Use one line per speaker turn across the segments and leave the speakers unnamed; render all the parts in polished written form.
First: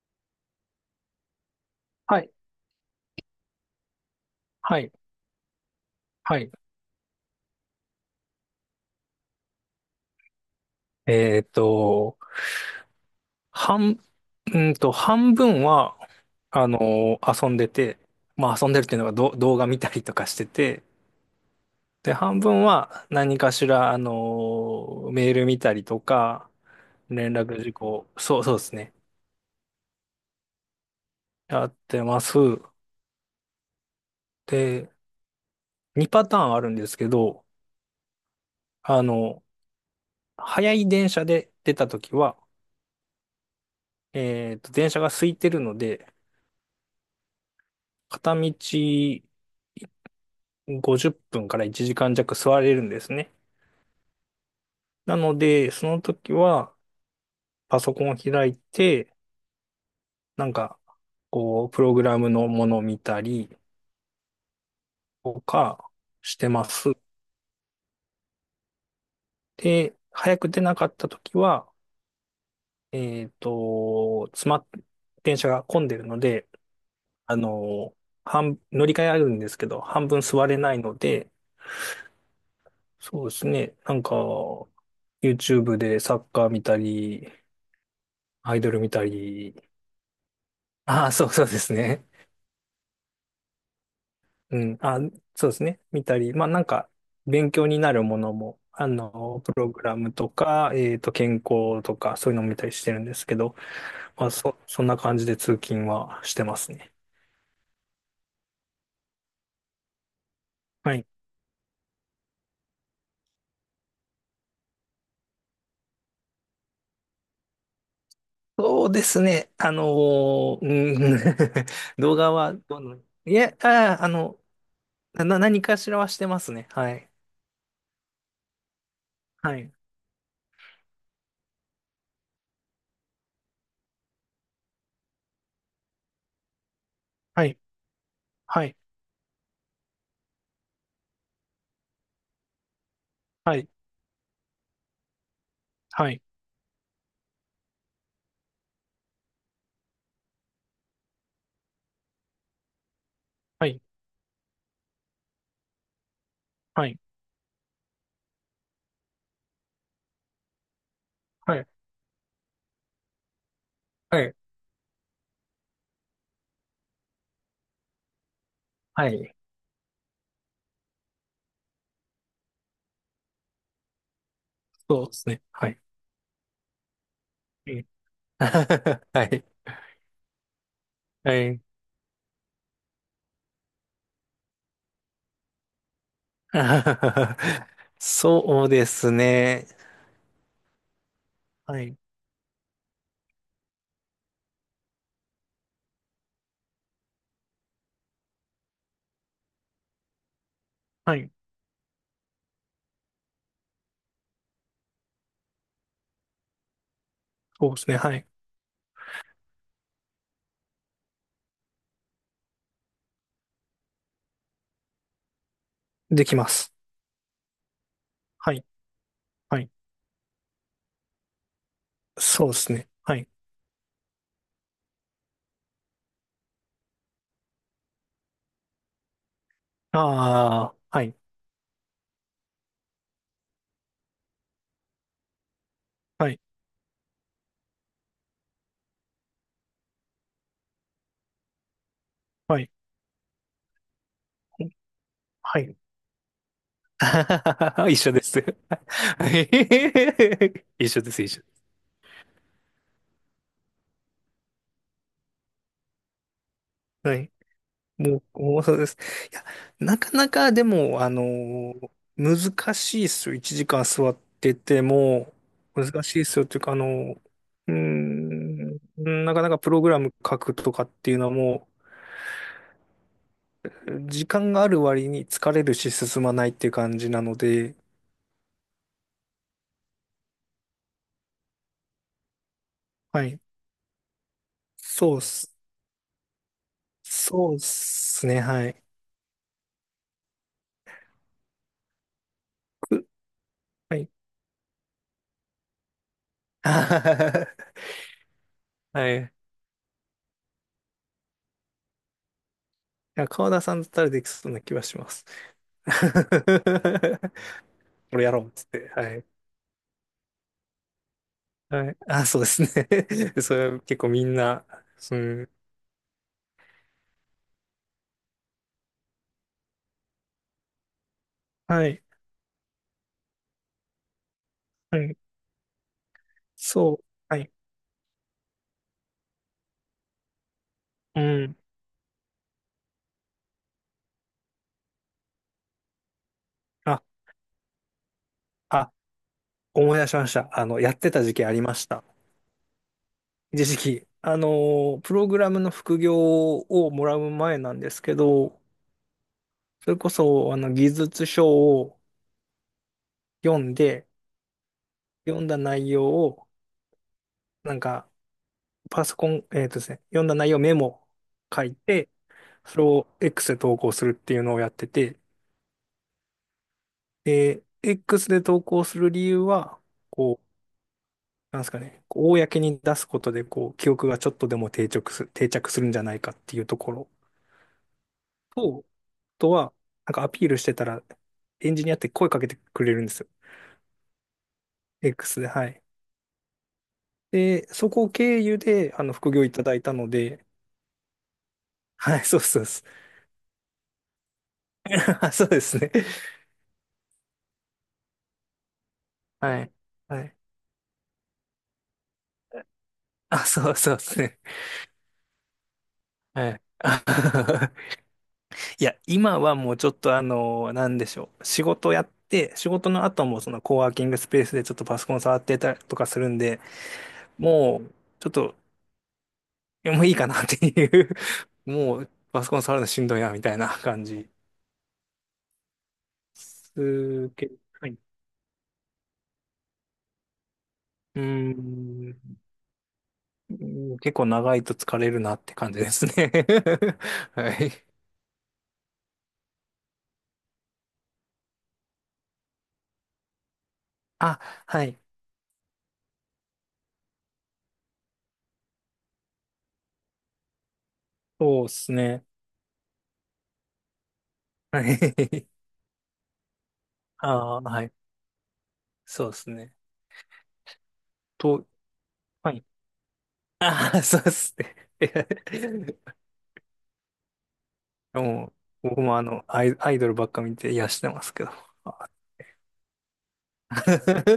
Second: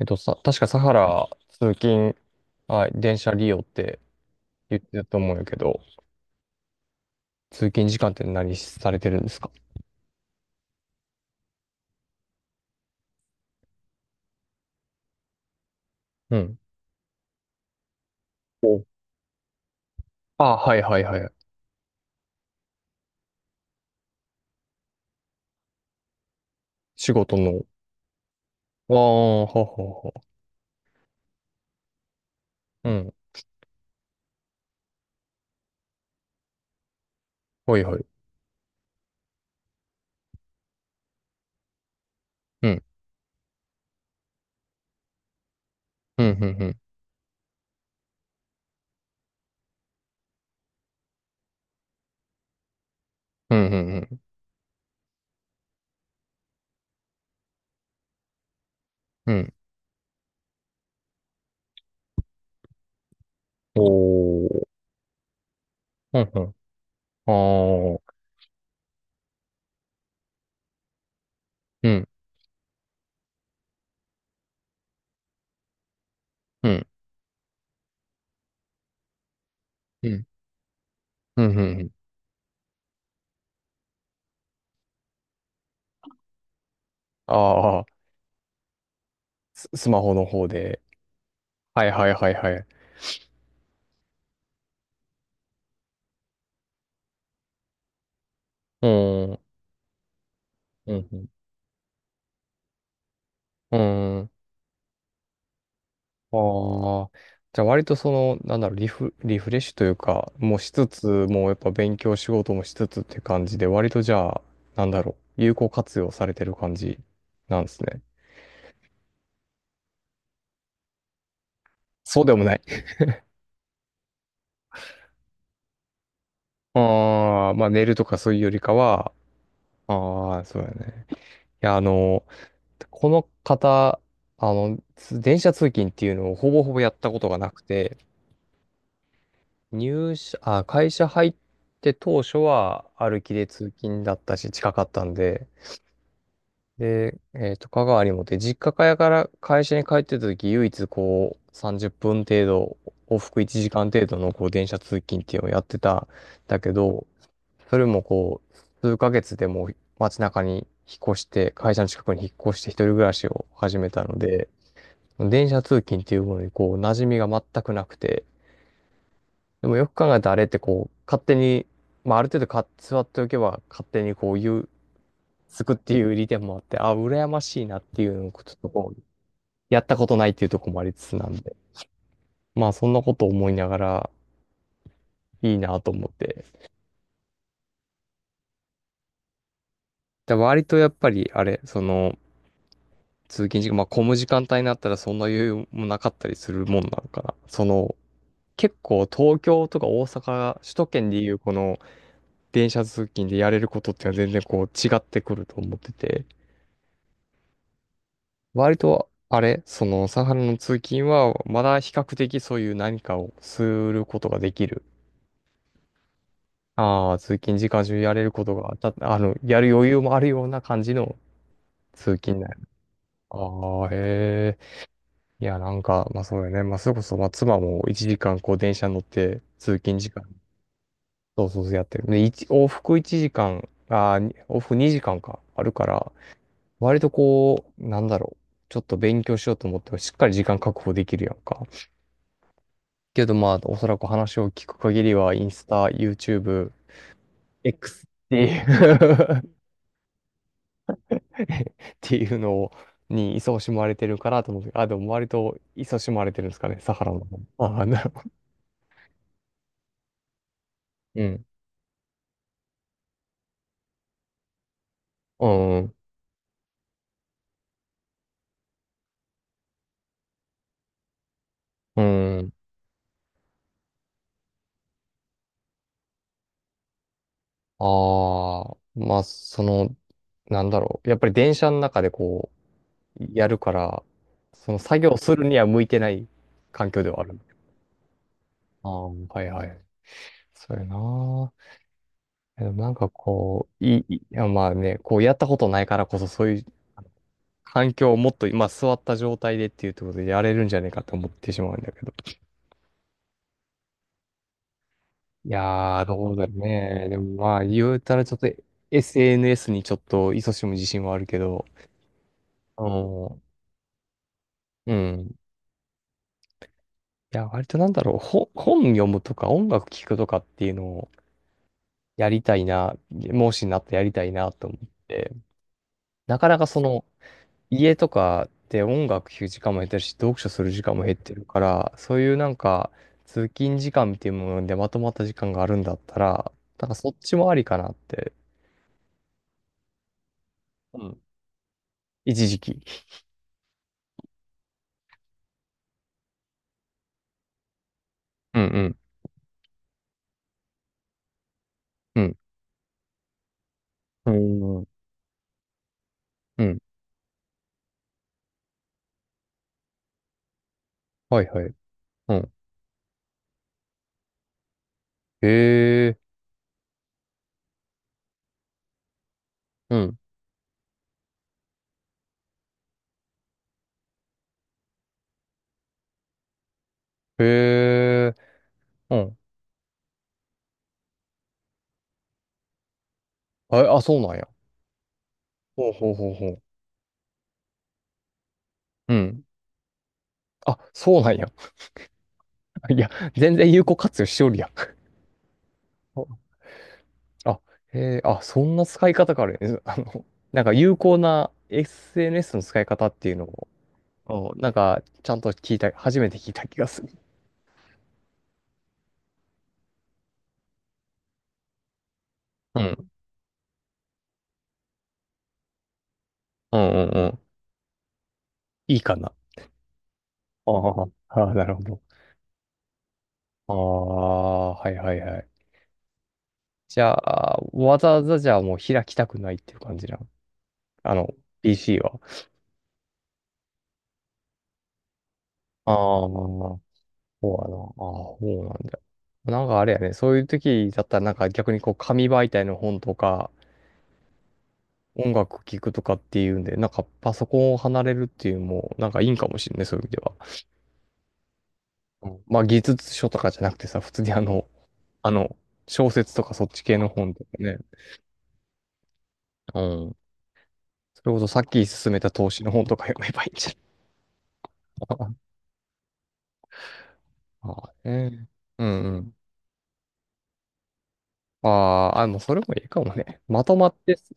確かサハラ通勤、
はい、
はい、電車利用って言
は
っ
い、
てたと思うんやけど、
はい。
通勤時間って何されてるんですか？
えっと、半、うんと、半分は、
うん。
遊んでて、まあ遊んで
お、
るっていうのが動画見たりとかして
あ、はい
て、
はいはい。
で、半分は何かしら、メール見たりとか、
仕
連
事
絡
の。
事項、そう、そうです
あ
ね。
あ、ははは。
やってます。
うん。
で、2パターンあるんですけど、
はいはい。
あの、早い電車で出たときは、
うん。
電車が空いてるので、
うん、うん、うん。
片道、50分から1時間弱座れるんですね。
うん、うん、う
なので、その時はパソコンを開いて、
ん。うん、
なんか、こう、プログラムのものを見たり
おー。
とか
うん、
し
う
てます。
ん。ああ。
で、早く出なかった時は、
うん、
えっと、詰まっ、電車が混んでるので、
うん、
あの、乗り換えあるんですけど、半
うん、う
分
ん、
座れないので、
うん。うん、
そうですね、なんか、YouTube でサッカー見たり、
ああ、
アイドル見たり、
ススマホの方で。
ああ、そうそうです
はい
ね。
はいはいはい。う
うん、あ、そうですね。見たり、まあなんか、勉強になるものも、
ーん、
プログラムとか、
うん、
健康とか、そういうのも見たりしてるんですけど、
うん。
ま
う、
あ、そんな感じで通勤はし
あ
てますね。
あ、じゃあ割とその、なんだろう、リフレッシュというか、もうしつ
は
つ、
い。
もうやっぱ勉強仕事もしつつって感じで、割とじゃあ、なんだろう、有効活用されてる感じなんですね。
そうですね。うん。 動
そう
画
でも
は、
ない。
いや、何かしらはしてますね。はい。
ああ、まあ寝るとかそういうよりかは、
はい。
ああ、そうだね。いや、あの、この方、つ電車通勤っていうのをほぼほぼやったことが
は
な
い。
くて、
はい。
入社、あ、会社入って当初は歩きで通
は
勤だったし、近かったんで、
い。
で、香川にもって、実家から会社に帰ってた時、唯一こう、30分程度、往復1
はい。
時間程度のこう、電車通勤っていうのをやってたんだけ
はい。
ど、それもこう、数ヶ月でもう街中に引っ越して、
はい。
会社の近くに引っ越して一人暮らしを始めたの
はい。はい。
で、電車通勤っていうものにこう、馴染みが全くなくて、
はい、
でもよく考えたらあれってこう、勝手に、まあ、ある程度か座っておけば勝手にこう、ゆ
そうですね。
つ
は
くっ
い。
ていう利点もあって、あ、羨ましい
う
なっ
ん。
ていうのを ちょっとこう、
はい。
やったことないっていうところもありつつな
は
んで、
い。
まあそんなことを思いながらいいなと思って。
そうですね。
で割とやっぱりあれ、
は
そ
い。
の、通勤時間、まあ混む時間帯になったらそんな余裕もなかったりするもんなのかな。その、結構東京とか大阪、首都圏
は
でい
い。
うこの電車通勤でやれることっていうのは全然こう違ってくると思ってて、
そうですね。はい。
割とあれ、そのサハラの通勤はまだ比較的そういう何かをすることができる、
できます。
ああ、通勤時間中やれるこ
は
と
い。
が、た、あの、
は
や
い。
る余裕もあるような感じの通勤
そ
だ
うで
よ。
すね。はい。
ああ、へえ。いや、なんか、まあそうよね。まあそれこそ、まあ妻も1時間こう電車乗って通勤時間、
ああ、はい。
そうそうそうやってる。で、一往復1時間、ああ、に往復2時間か、あるから、
はい。
割とこう、なんだろう。ちょっと勉強しようと思っても、しっかり時間確保できるやんか。
はい。
けどまあ、おそらく話を聞く限りは、イン
は
ス
い。
タ、YouTube、
一
X
緒で
っ
す。
てい う
はい、一緒です、一
っ
緒。
ていうのを、に勤しまれてるからと思うてであ、でも割と勤しまれてるんですかね、サハラ
は
の
い。
方。ああ、なるほど。
もうそうです。いや、なかなかでも、
うん。
難しいですよ。1時間座ってても、難しいですよっていうか、なかなかプログラム書くとかっていうのはも
うん。うん。
う、時間がある割に疲れるし進まないっていう感じなので、
ああ、まあ、その、なんだろう。やっぱり電車の中でこ
は
う、
い。
やるから、その作
そ
業
うっ
する
す。
には向いてない環境ではある。
そうっすね、はい。
ああ、はいはい。そうやな。でもなん
く
かこう、
は
い
い。
い、いやまあね、こうやったことないからこそそういう 環境をもっと今座っ
は
た
い。
状
い
態でっていうところでやれるんじゃねえかと思ってしまうんだけど。
や、川田さんだったらできそうな気はします。
いやー、どうだろうね。で もまあ、言うたら
俺や
ちょっ
ろ
と
うっつって。はい。
SNS にちょっと勤しむ自信はあるけど、
はい。あ、そうですね。
う ん。
それは結構みんな、
う
う
ん。
ん。
いや、割となんだろう、本読むとか音楽聴くとかっていうのを
はい。
やりたいな、もしなったらやりたいなと思っ
はい。
て、なかなかそ
そう。
の、
はい。
家とかで音楽聴く時間も減ってるし、読書する時間も減っ
う
てる
ん。
から、そういうなんか、通勤時間っていうものでまとまった時間があるんだったら、なんか
あ、
そっちもありかなって、
あ、思い出しました。やっ
う
て
ん。
た時期ありました。
一時期。
一時期。プログラムの副業をもらう前なんですけど、
うんうん。
それこそ、技術書を
うん。
読んで、
うーん。
読んだ内容を、
うん。
なんか、パソコン、えっとですね、読んだ内容メモ
はい
書
はい。
いて、
うん。
それを X で投稿するっていうのをやってて、
へえ。
で、X で投稿する理由は、
うん。
こう、なんですかね、こう公に出すことで、こう、記憶がちょっとでも定着するんじゃないかっていうところ
へえ。
と、
うん。
あとは、なんかアピールしてたら、エンジニアって声かけてくれるんですよ。
あ、あ、そうなんや。
X で、はい。
ほうほうほうほう。
で、そこを経由で、
う
副
ん。
業いただいたので、
あ、そうなんや。
はい、そうそうです。
いや、全然有効活用しおるやん。
そうですね。
あ、へえ、あ、そんな使い方があるん
は
で
い。
す。あの、
はい。
なんか有効な SNS の使い方っていう
あ、
のを、
そうそうですね。
お、なんか、ちゃんと聞いた、初めて聞
は
い
い。
た気がする。
いや、今はもうちょっとなんでしょう。仕事やって、仕
う
事の
ん。
後もそのコワーキングスペースでちょっとパソコン触ってたりとかするんで、
うんうんうん。
もう、ちょっと、
いいかな。
いやもういいかなって
あ
い
ー、
う。
あー、 なるほ
も
ど。
う、パソコン触るのしんどいな、みたいな
あ
感じ。
あ、はいはいはい。
す
じゃ
け、
あ、
はい。
わざわざじゃあもう開きたくないっていう感じなの。あ
ー
の、PC は。
ん、うん、結構長いと疲れるなって感じで
ああ、
すね。
そう
は
や
い。
な。ああ、そうなんだ。なんかあれやね、そういう時だったらなんか逆にこう紙媒体の本とか、
あ、はい。
音楽聴くとかっていうんで、なんかパソコンを離れるっていうのも、なんかいいんかもしれない、そういう意味では。
そうですね。
うん、まあ技術書とかじゃなくてさ、普通にあの、
は
あ
い。
の、小説とかそっち系の
あ
本とか
あ、
ね。
はい。そうですね。
うん。それこそさっ
と、
き勧めた投
は
資
い。
の本とか読めばいい んじゃ
ああ、そうっすね。
ないか な。 ああ、ね。
もう、
うんう
僕も
ん。
アイドルばっか見て癒してますけど。
あ
あ。
あ、あ、もうそれもいいかもね。まとま ってス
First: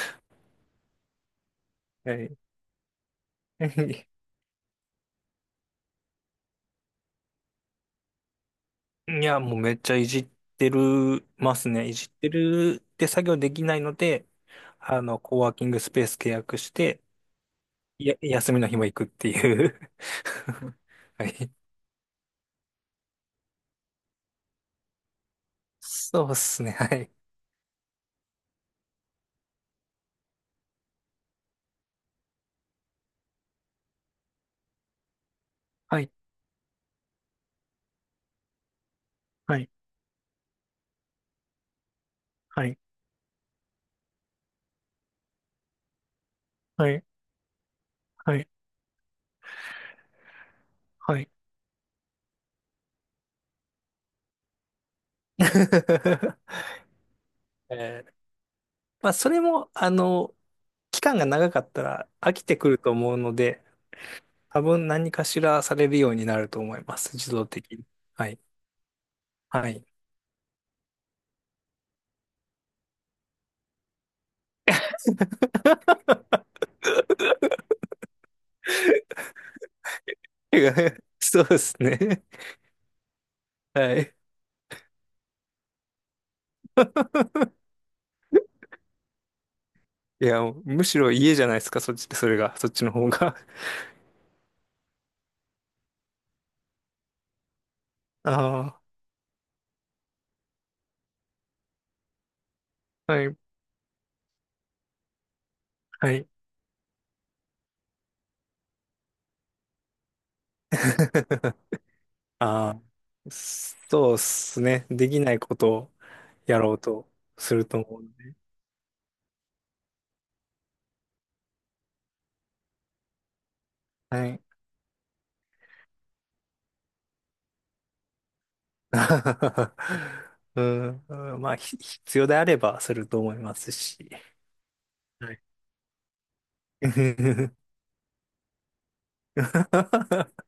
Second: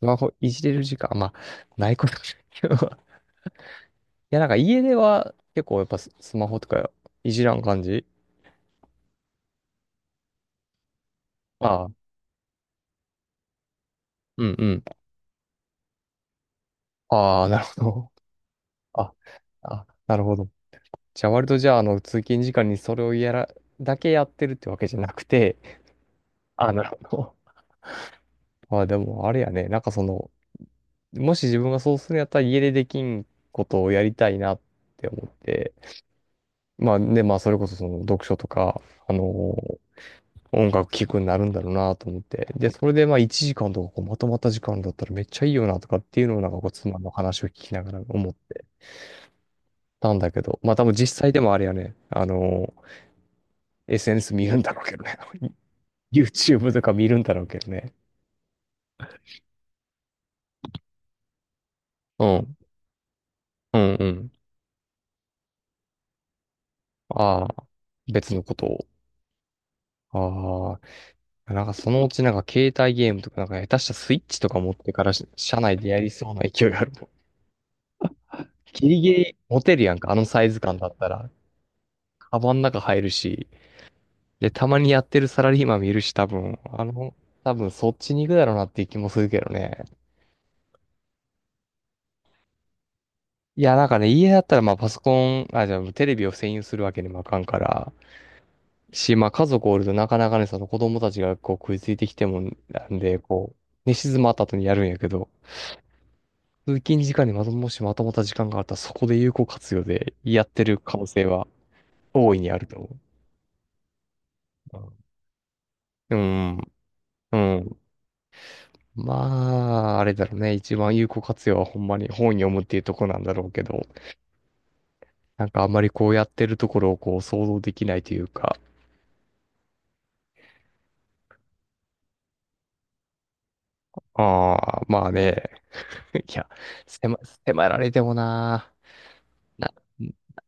マホいじれる時間、まあ、ないこ
は
とない
い。
けど。いや、なんか家では結構やっぱススマホとかいじらん感じ、
いや、もうめっちゃいじってるます
あ
ね。
あ、
いじってるって作業できないので、
うんうん。
コワーキングスペース契約して、
ああ、なるほど。
や、休みの日も行くっ
あ、
ていう。
あ、なるほど。
は
じゃあ割
い。
とじゃあ、あの、通勤時間にそれをやら、だけやってるってわけじゃなくて、
そうっ すね。
あ、な
は
る
い。
ほど。まあでも、あれやね、なんかその、もし自分がそうするんやったら家でできんことをやりたいなって思って、
はい、
まあで、まあそれこそその読書とか、あの
はい、
音楽聴くになるんだろうなと思って。
は
で、
い、
それでまあ1時間とかこうまとまった時間だったらめっちゃいいよなとかっていうのをなんかこう
は
妻
い、
の話を聞きながら思っ
はい、
てたんだけど、まあ多分
は
実際
い。
でもあれやね、あの SNS 見るんだろうけどね。YouTube とか見るんだろうけどね。
えーまあ、それも、期間が長かったら
う
飽き
ん。
てくると思うので、
うんうん。
多分何かしらされるようになると思います。自
あ
動
あ、
的に。は
別
い。
のこと
はい。
を。ああ、なんかそのうちなんか携帯ゲームとかなんか下手したスイッチとか持ってからし車内でやりそうな 勢いがあるもん。ギリギリ持てるやんか、あのサイズ感だったら。
そうですね。
カバンの中入るし。
はい。
で、たまにやってるサラリーマン見るし、多分、あの、多分そっちに行くだろうなっていう気もするけどね。
いや、むしろ家じゃないですか、そっちの方が。
いや、なんかね、家だったらまあパソコン、あ、じゃあテレビを占有するわけにもあかんから、
あ
し、まあ家族おるとなかなかね、その子供たちがこう食いついてきてもなん
あ、
で、
はい、
こう、寝静まった後にやるんやけど、
はい。
通勤時間にまとも、しまとまった時間があったらそこで有効活用でやってる可能性は 大いにある
あ
と
あ、
思
そうっすね。できないことを
う。うん、
やろうと
う
す
ん。う
ると
ん、
思うんで。
まあ、あれだろうね。一番有効活用はほんまに本読むっていうとこなんだろうけど、
はい。
なんかあんまりこうやってるところをこう想像できないというか、
うん、うんまあ、必要であればすると思いますし。
ああ、まあ
はい。
ね。いや、迫、迫られてもな、な、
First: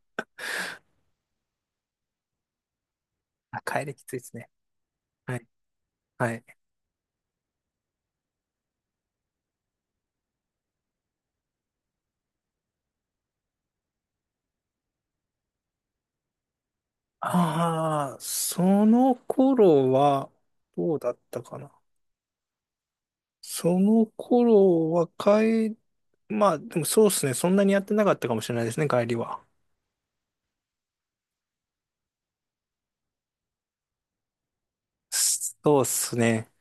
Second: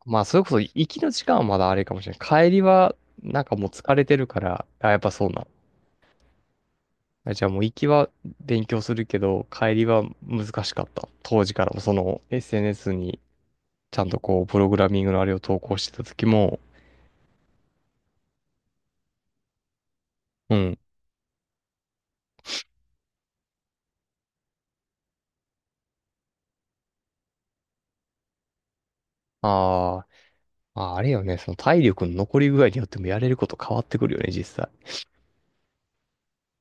まあ、それこそ行きの時間はまだあれかもしれない。帰りは、なんか
あ、
もう
帰
疲
りき
れ
つ
て
いで
る
す
か
ね。
ら、あ、やっぱそう
は
な
い。
の。
はい。
あ、じゃあもう行きは勉強するけど、帰りは難しかった。当時からもその SNS にちゃんとこう、プログラミングのあれを投稿してた時も、
ああ、その頃は、
うん。
どうだったかな。その頃は、まあ、でもそうですね。そんなにやってなかったかもしれないですね、帰りは。
あー、まあ、あれよね、その体力の残り具合によってもやれること変わってくるよね、実際。
そうですね。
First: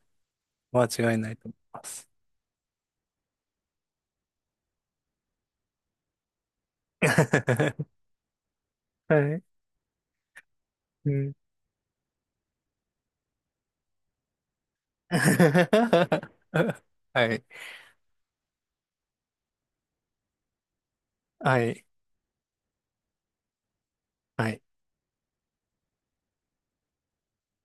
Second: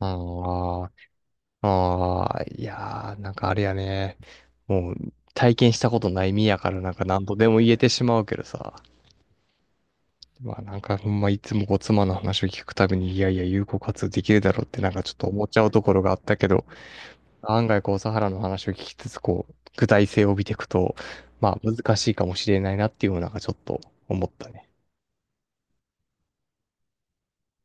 間
あ
違いないと思い
あ、
ます。
ああ、いやー、なんかあれやね。もう体験したことない身やからなんか何度でも言えて しまうけどさ。
はい。
まあなんかほ
う
んま
ん。
いつもこう妻の話を聞くたびに、いやいや有効活用できるだろうってなんかちょっと思っちゃうところがあったけど、
はい。
案外こうサハラの話を聞きつつ、こう具体性を帯びていくと、まあ
はい。
難しいかもしれないなっていうのがちょっと思った
はい。
ね。